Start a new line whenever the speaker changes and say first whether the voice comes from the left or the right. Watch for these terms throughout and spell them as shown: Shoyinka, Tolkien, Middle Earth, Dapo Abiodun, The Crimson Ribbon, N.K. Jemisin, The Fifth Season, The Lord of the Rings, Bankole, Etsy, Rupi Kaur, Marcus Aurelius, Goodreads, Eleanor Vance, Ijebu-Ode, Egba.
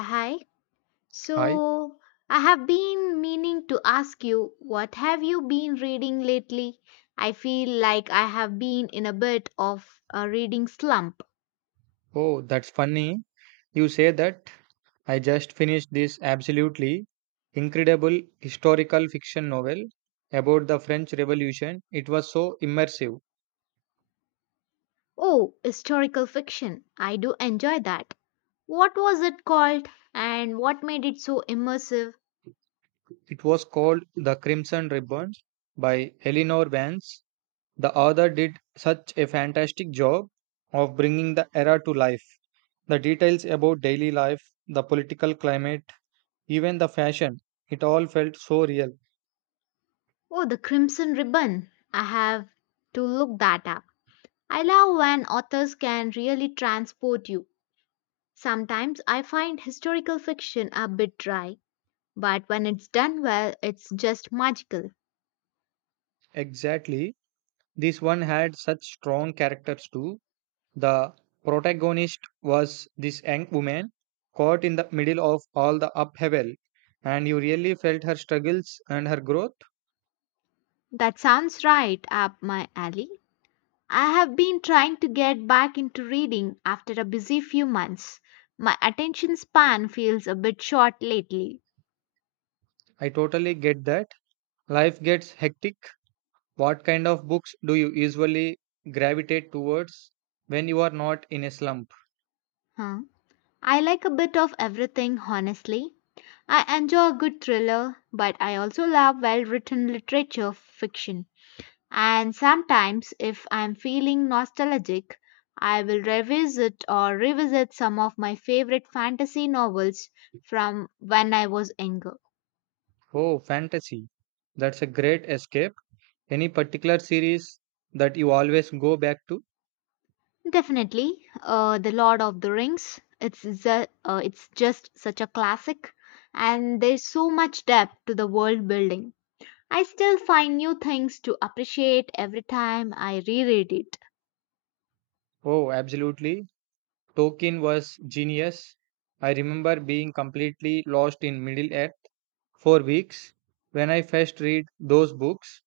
left: Hi.
right: Hi.
left: So, I have been meaning to ask you, what have you been reading lately? I feel like I have been in a bit of a reading slump.
right: Oh, that's funny. You say that. I just finished this absolutely incredible historical fiction novel about the French Revolution. It was so immersive.
left: Oh, historical fiction. I do enjoy that. What was it called and what made it so immersive?
right: It was called The Crimson Ribbon by Eleanor Vance. The author did such a fantastic job of bringing the era to life. The details about daily life, the political climate, even the fashion, it all felt so real.
left: Oh, The Crimson Ribbon. I have to look that up. I love when authors can really transport you. Sometimes I find historical fiction a bit dry, but when it's done well, it's just magical.
right: Exactly. This one had such strong characters too. The protagonist was this young woman caught in the middle of all the upheaval, and you really felt her struggles and her growth.
left: That sounds right up my alley. I have been trying to get back into reading after a busy few months. My attention span feels a bit short lately.
right: I totally get that. Life gets hectic. What kind of books do you usually gravitate towards when you are not in a slump?
left: Huh? I like a bit of everything, honestly. I enjoy a good thriller, but I also love well written literature fiction. And sometimes, if I'm feeling nostalgic, I will revisit or revisit some of my favorite fantasy novels from when I was younger.
right: Oh, fantasy. That's a great escape. Any particular series that you always go back to?
left: Definitely, The Lord of the Rings. It's just such a classic, and there's so much depth to the world building. I still find new things to appreciate every time I reread it.
right: Oh, absolutely. Tolkien was genius. I remember being completely lost in Middle Earth for weeks when I first read those books.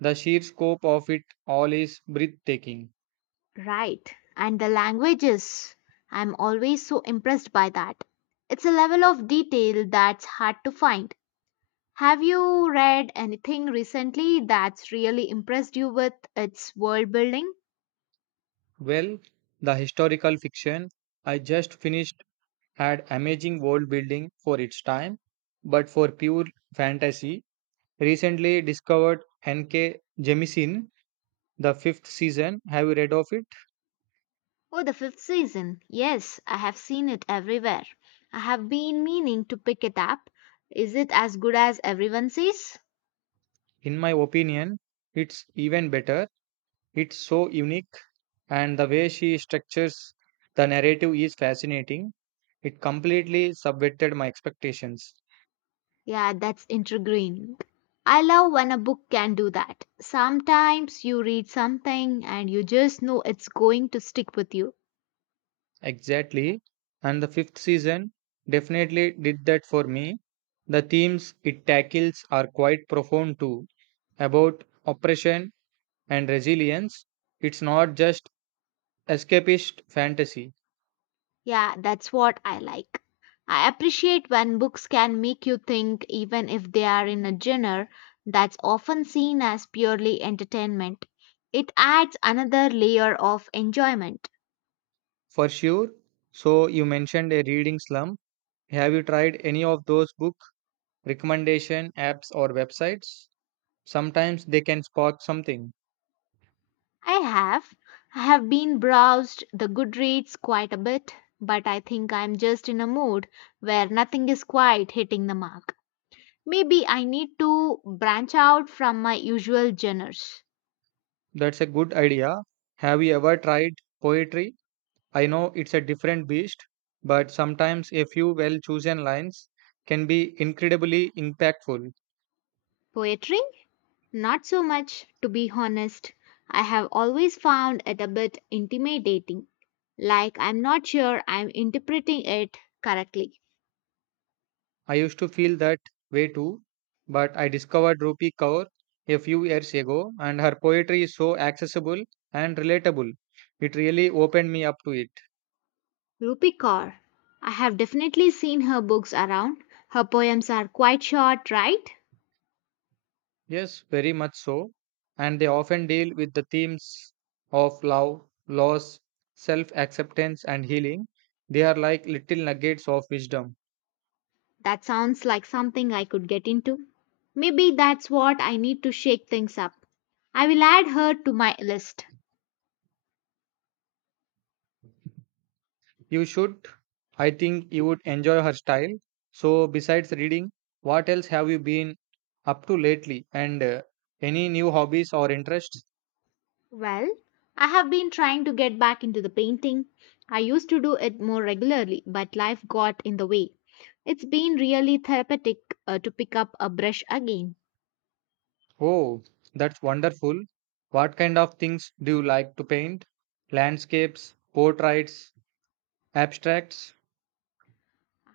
right: The sheer scope of it all is breathtaking.
left: Right. And the languages. I'm always so impressed by that. It's a level of detail that's hard to find. Have you read anything recently that's really impressed you with its world building?
right: Well, the historical fiction I just finished had amazing world building for its time, but for pure fantasy, recently discovered N.K. Jemisin, the fifth season. Have you read of it?
left: Oh, the fifth season. Yes, I have seen it everywhere. I have been meaning to pick it up. Is it as good as everyone says?
right: In my opinion, it's even better. It's so unique and the way she structures the narrative is fascinating. It completely subverted my expectations.
left: Yeah, that's intriguing. I love when a book can do that. Sometimes you read something and you just know it's going to stick with you.
right: Exactly. And the fifth season definitely did that for me. The themes it tackles are quite profound too about oppression and resilience. It's not just escapist fantasy.
left: Yeah, that's what I like. I appreciate when books can make you think, even if they are in a genre that's often seen as purely entertainment. It adds another layer of enjoyment.
right: For sure. So you mentioned a reading slump. Have you tried any of those book recommendation apps or websites? Sometimes they can spark something.
left: I have. I have been browsed the Goodreads quite a bit, but I think I'm just in a mood where nothing is quite hitting the mark. Maybe I need to branch out from my usual genres.
right: That's a good idea. Have you ever tried poetry? I know it's a different beast, but sometimes a few well chosen lines can be incredibly impactful.
left: Poetry? Not so much, to be honest. I have always found it a bit intimidating. Like I'm not sure I'm interpreting it correctly.
right: I used to feel that way too, but I discovered Rupi Kaur a few years ago, and her poetry is so accessible and relatable. It really opened me up to it.
left: Rupi Kaur. I have definitely seen her books around. Her poems are quite short, right?
right: Yes, very much so. And they often deal with the themes of love, loss, self acceptance, and healing. They are like little nuggets of wisdom.
left: That sounds like something I could get into. Maybe that's what I need to shake things up. I will add her to my list.
right: You should, I think, you would enjoy her style. So, besides reading, what else have you been up to lately? And Any new hobbies or interests?
left: Well, I have been trying to get back into the painting. I used to do it more regularly, but life got in the way. It's been really therapeutic to pick up a brush again.
right: Oh, that's wonderful. What kind of things do you like to paint? Landscapes, portraits, abstracts?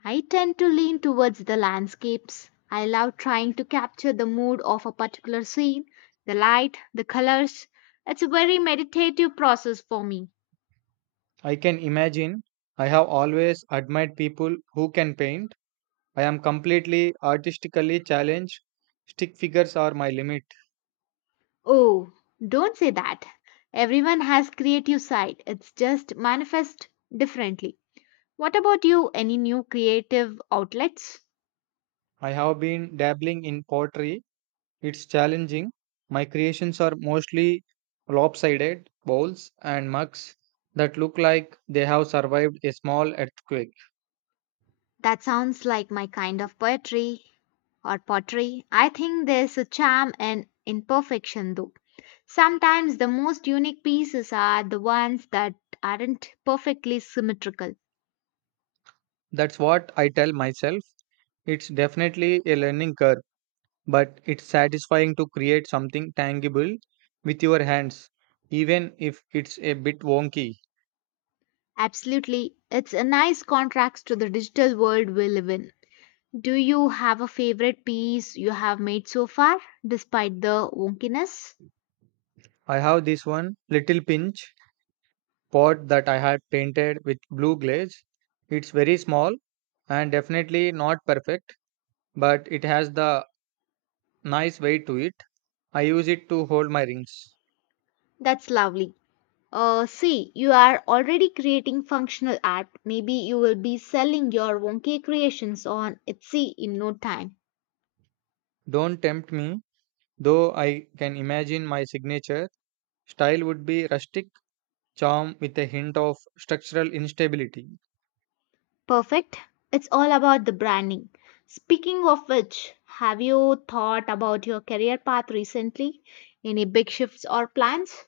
left: I tend to lean towards the landscapes. I love trying to capture the mood of a particular scene, the light, the colors. It's a very meditative process for me.
right: I can imagine. I have always admired people who can paint. I am completely artistically challenged. Stick figures are my limit.
left: Oh, don't say that. Everyone has creative side. It's just manifest differently. What about you? Any new creative outlets?
right: I have been dabbling in pottery. It's challenging. My creations are mostly lopsided bowls and mugs that look like they have survived a small earthquake.
left: That sounds like my kind of poetry or pottery. I think there's a charm in imperfection though. Sometimes the most unique pieces are the ones that aren't perfectly symmetrical.
right: That's what I tell myself. It's definitely a learning curve, but it's satisfying to create something tangible with your hands, even if it's a bit wonky.
left: Absolutely. It's a nice contrast to the digital world we live in. Do you have a favorite piece you have made so far, despite the wonkiness?
right: I have this one little pinch pot that I had painted with blue glaze. It's very small and definitely not perfect, but it has the nice weight to it. I use it to hold my rings.
left: That's lovely. See, you are already creating functional art. Maybe you will be selling your wonky creations on Etsy in no time.
right: Don't tempt me, though I can imagine my signature style would be rustic charm with a hint of structural instability.
left: Perfect. It's all about the branding. Speaking of which, have you thought about your career path recently? Any big shifts or plans?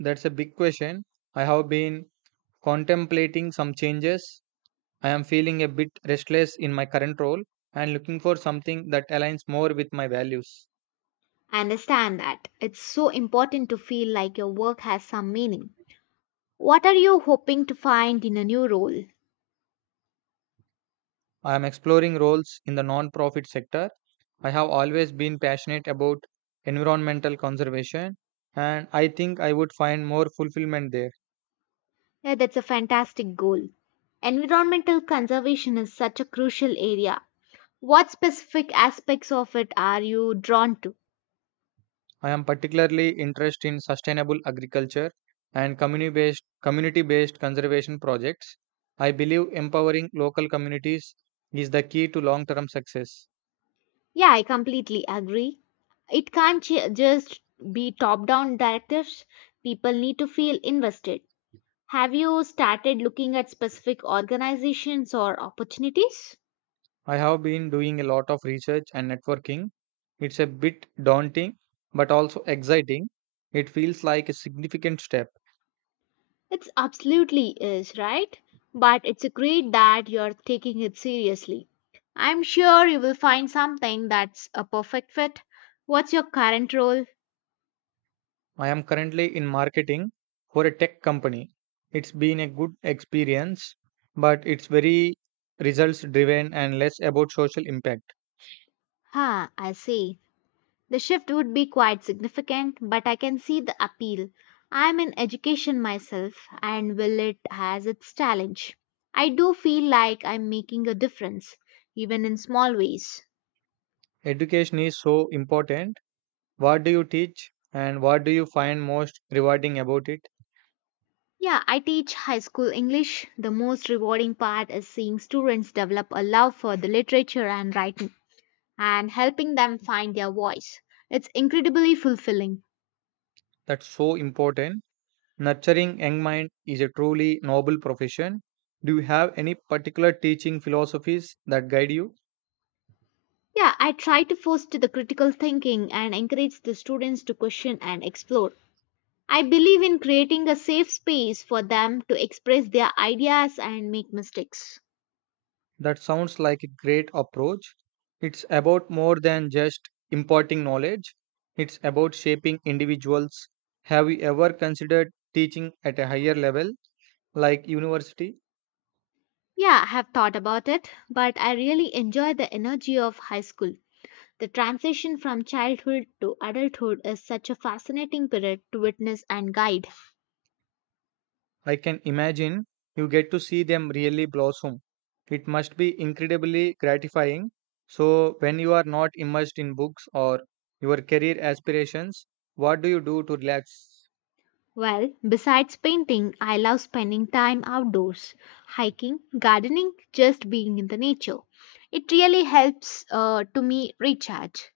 right: That's a big question. I have been contemplating some changes. I am feeling a bit restless in my current role and looking for something that aligns more with my values.
left: I understand that. It's so important to feel like your work has some meaning. What are you hoping to find in a new role?
right: I am exploring roles in the non-profit sector. I have always been passionate about environmental conservation and I think I would find more fulfillment there.
left: Yeah, that's a fantastic goal. Environmental conservation is such a crucial area. What specific aspects of it are you drawn to?
right: I am particularly interested in sustainable agriculture and community-based conservation projects. I believe empowering local communities is the key to long-term success.
left: Yeah, I completely agree. It can't just be top down directives, people need to feel invested. Have you started looking at specific organizations or opportunities?
right: I have been doing a lot of research and networking. It's a bit daunting, but also exciting. It feels like a significant step.
left: It's absolutely is, right? But it's great that you're taking it seriously. I'm sure you will find something that's a perfect fit. What's your current role?
right: I am currently in marketing for a tech company. It's been a good experience, but it's very results driven and less about social impact.
left: Ha, I see. The shift would be quite significant, but I can see the appeal. I'm in education myself, and will it has its challenge. I do feel like I'm making a difference, even in small ways.
right: Education is so important. What do you teach and what do you find most rewarding about it?
left: Yeah, I teach high school English. The most rewarding part is seeing students develop a love for the literature and writing and helping them find their voice. It's incredibly fulfilling.
right: That's so important. Nurturing young mind is a truly noble profession. Do you have any particular teaching philosophies that guide you?
left: Yeah, I try to foster the critical thinking and encourage the students to question and explore. I believe in creating a safe space for them to express their ideas and make mistakes.
right: That sounds like a great approach. It's about more than just imparting knowledge, it's about shaping individuals. Have you ever considered teaching at a higher level, like university?
left: Yeah, I have thought about it, but I really enjoy the energy of high school. The transition from childhood to adulthood is such a fascinating period to witness and guide.
right: I can imagine you get to see them really blossom. It must be incredibly gratifying. So, when you are not immersed in books or your career aspirations, what do you do to relax?
left: Well, besides painting, I love spending time outdoors, hiking, gardening, just being in the nature. It really helps to me recharge.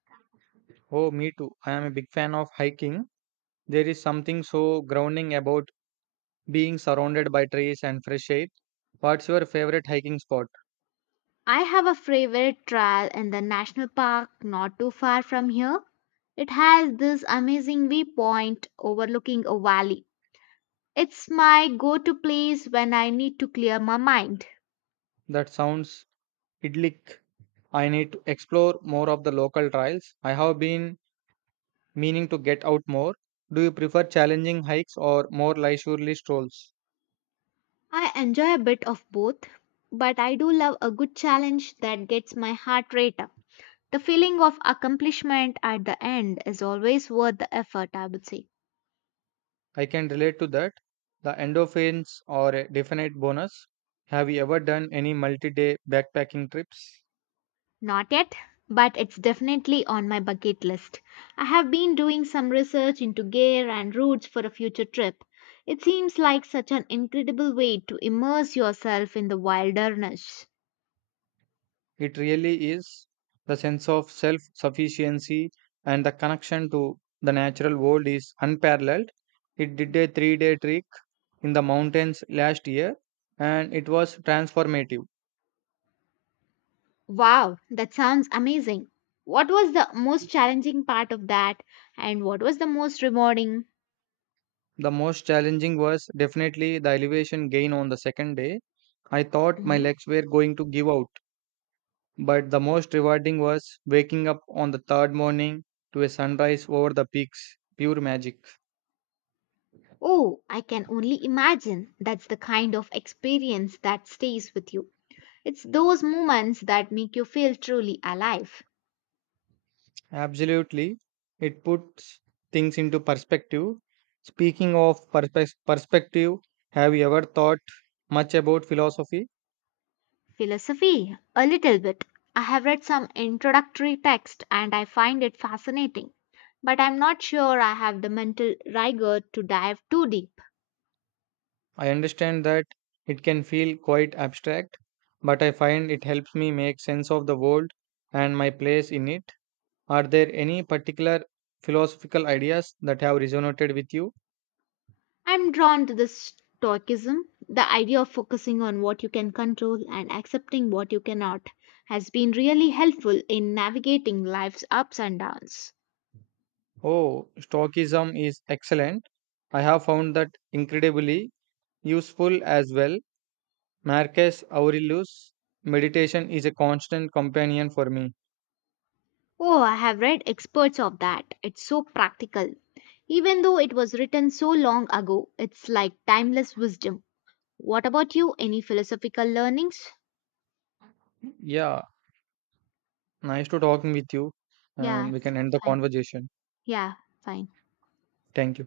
right: Oh, me too. I am a big fan of hiking. There is something so grounding about being surrounded by trees and fresh air. What's your favorite hiking spot?
left: I have a favorite trail in the national park not too far from here. It has this amazing viewpoint overlooking a valley. It's my go to place when I need to clear my mind.
right: That sounds idyllic. I need to explore more of the local trails. I have been meaning to get out more. Do you prefer challenging hikes or more leisurely strolls?
left: I enjoy a bit of both, but I do love a good challenge that gets my heart rate up. The feeling of accomplishment at the end is always worth the effort, I would say.
right: I can relate to that. The endorphins are a definite bonus. Have you ever done any multi day backpacking trips?
left: Not yet, but it's definitely on my bucket list. I have been doing some research into gear and routes for a future trip. It seems like such an incredible way to immerse yourself in the wilderness.
right: It really is the sense of self sufficiency and the connection to the natural world is unparalleled. It did a 3 day trek in the mountains last year and it was transformative.
left: Wow, that sounds amazing. What was the most challenging part of that and what was the most rewarding?
right: The most challenging was definitely the elevation gain on the second day. I thought my
left: Mm.
right: legs were going to give out, but the most rewarding was waking up on the third morning to a sunrise over the peaks. Pure magic.
left: Oh, I can only imagine that's the kind of experience that stays with you. It's those moments that make you feel truly alive.
right: Absolutely. It puts things into perspective. Speaking of perspective, have you ever thought much about philosophy?
left: Philosophy, a little bit. I have read some introductory text and I find it fascinating, but I'm not sure I have the mental rigor to dive too deep.
right: I understand that it can feel quite abstract, but I find it helps me make sense of the world and my place in it. Are there any particular philosophical ideas that have resonated with you?
left: I'm drawn to this stoicism. The idea of focusing on what you can control and accepting what you cannot has been really helpful in navigating life's ups and downs.
right: Oh, Stoicism is excellent. I have found that incredibly useful as well. Marcus Aurelius' meditation is a constant companion for me.
left: Oh, I have read experts of that. It's so practical. Even though it was written so long ago, it's like timeless wisdom. What about you? Any philosophical learnings?
right: Yeah, nice to talking with you,
left: Yeah,
right: and we can end the
left: fine.
right: conversation.
left: Yeah, fine.
right: Thank you.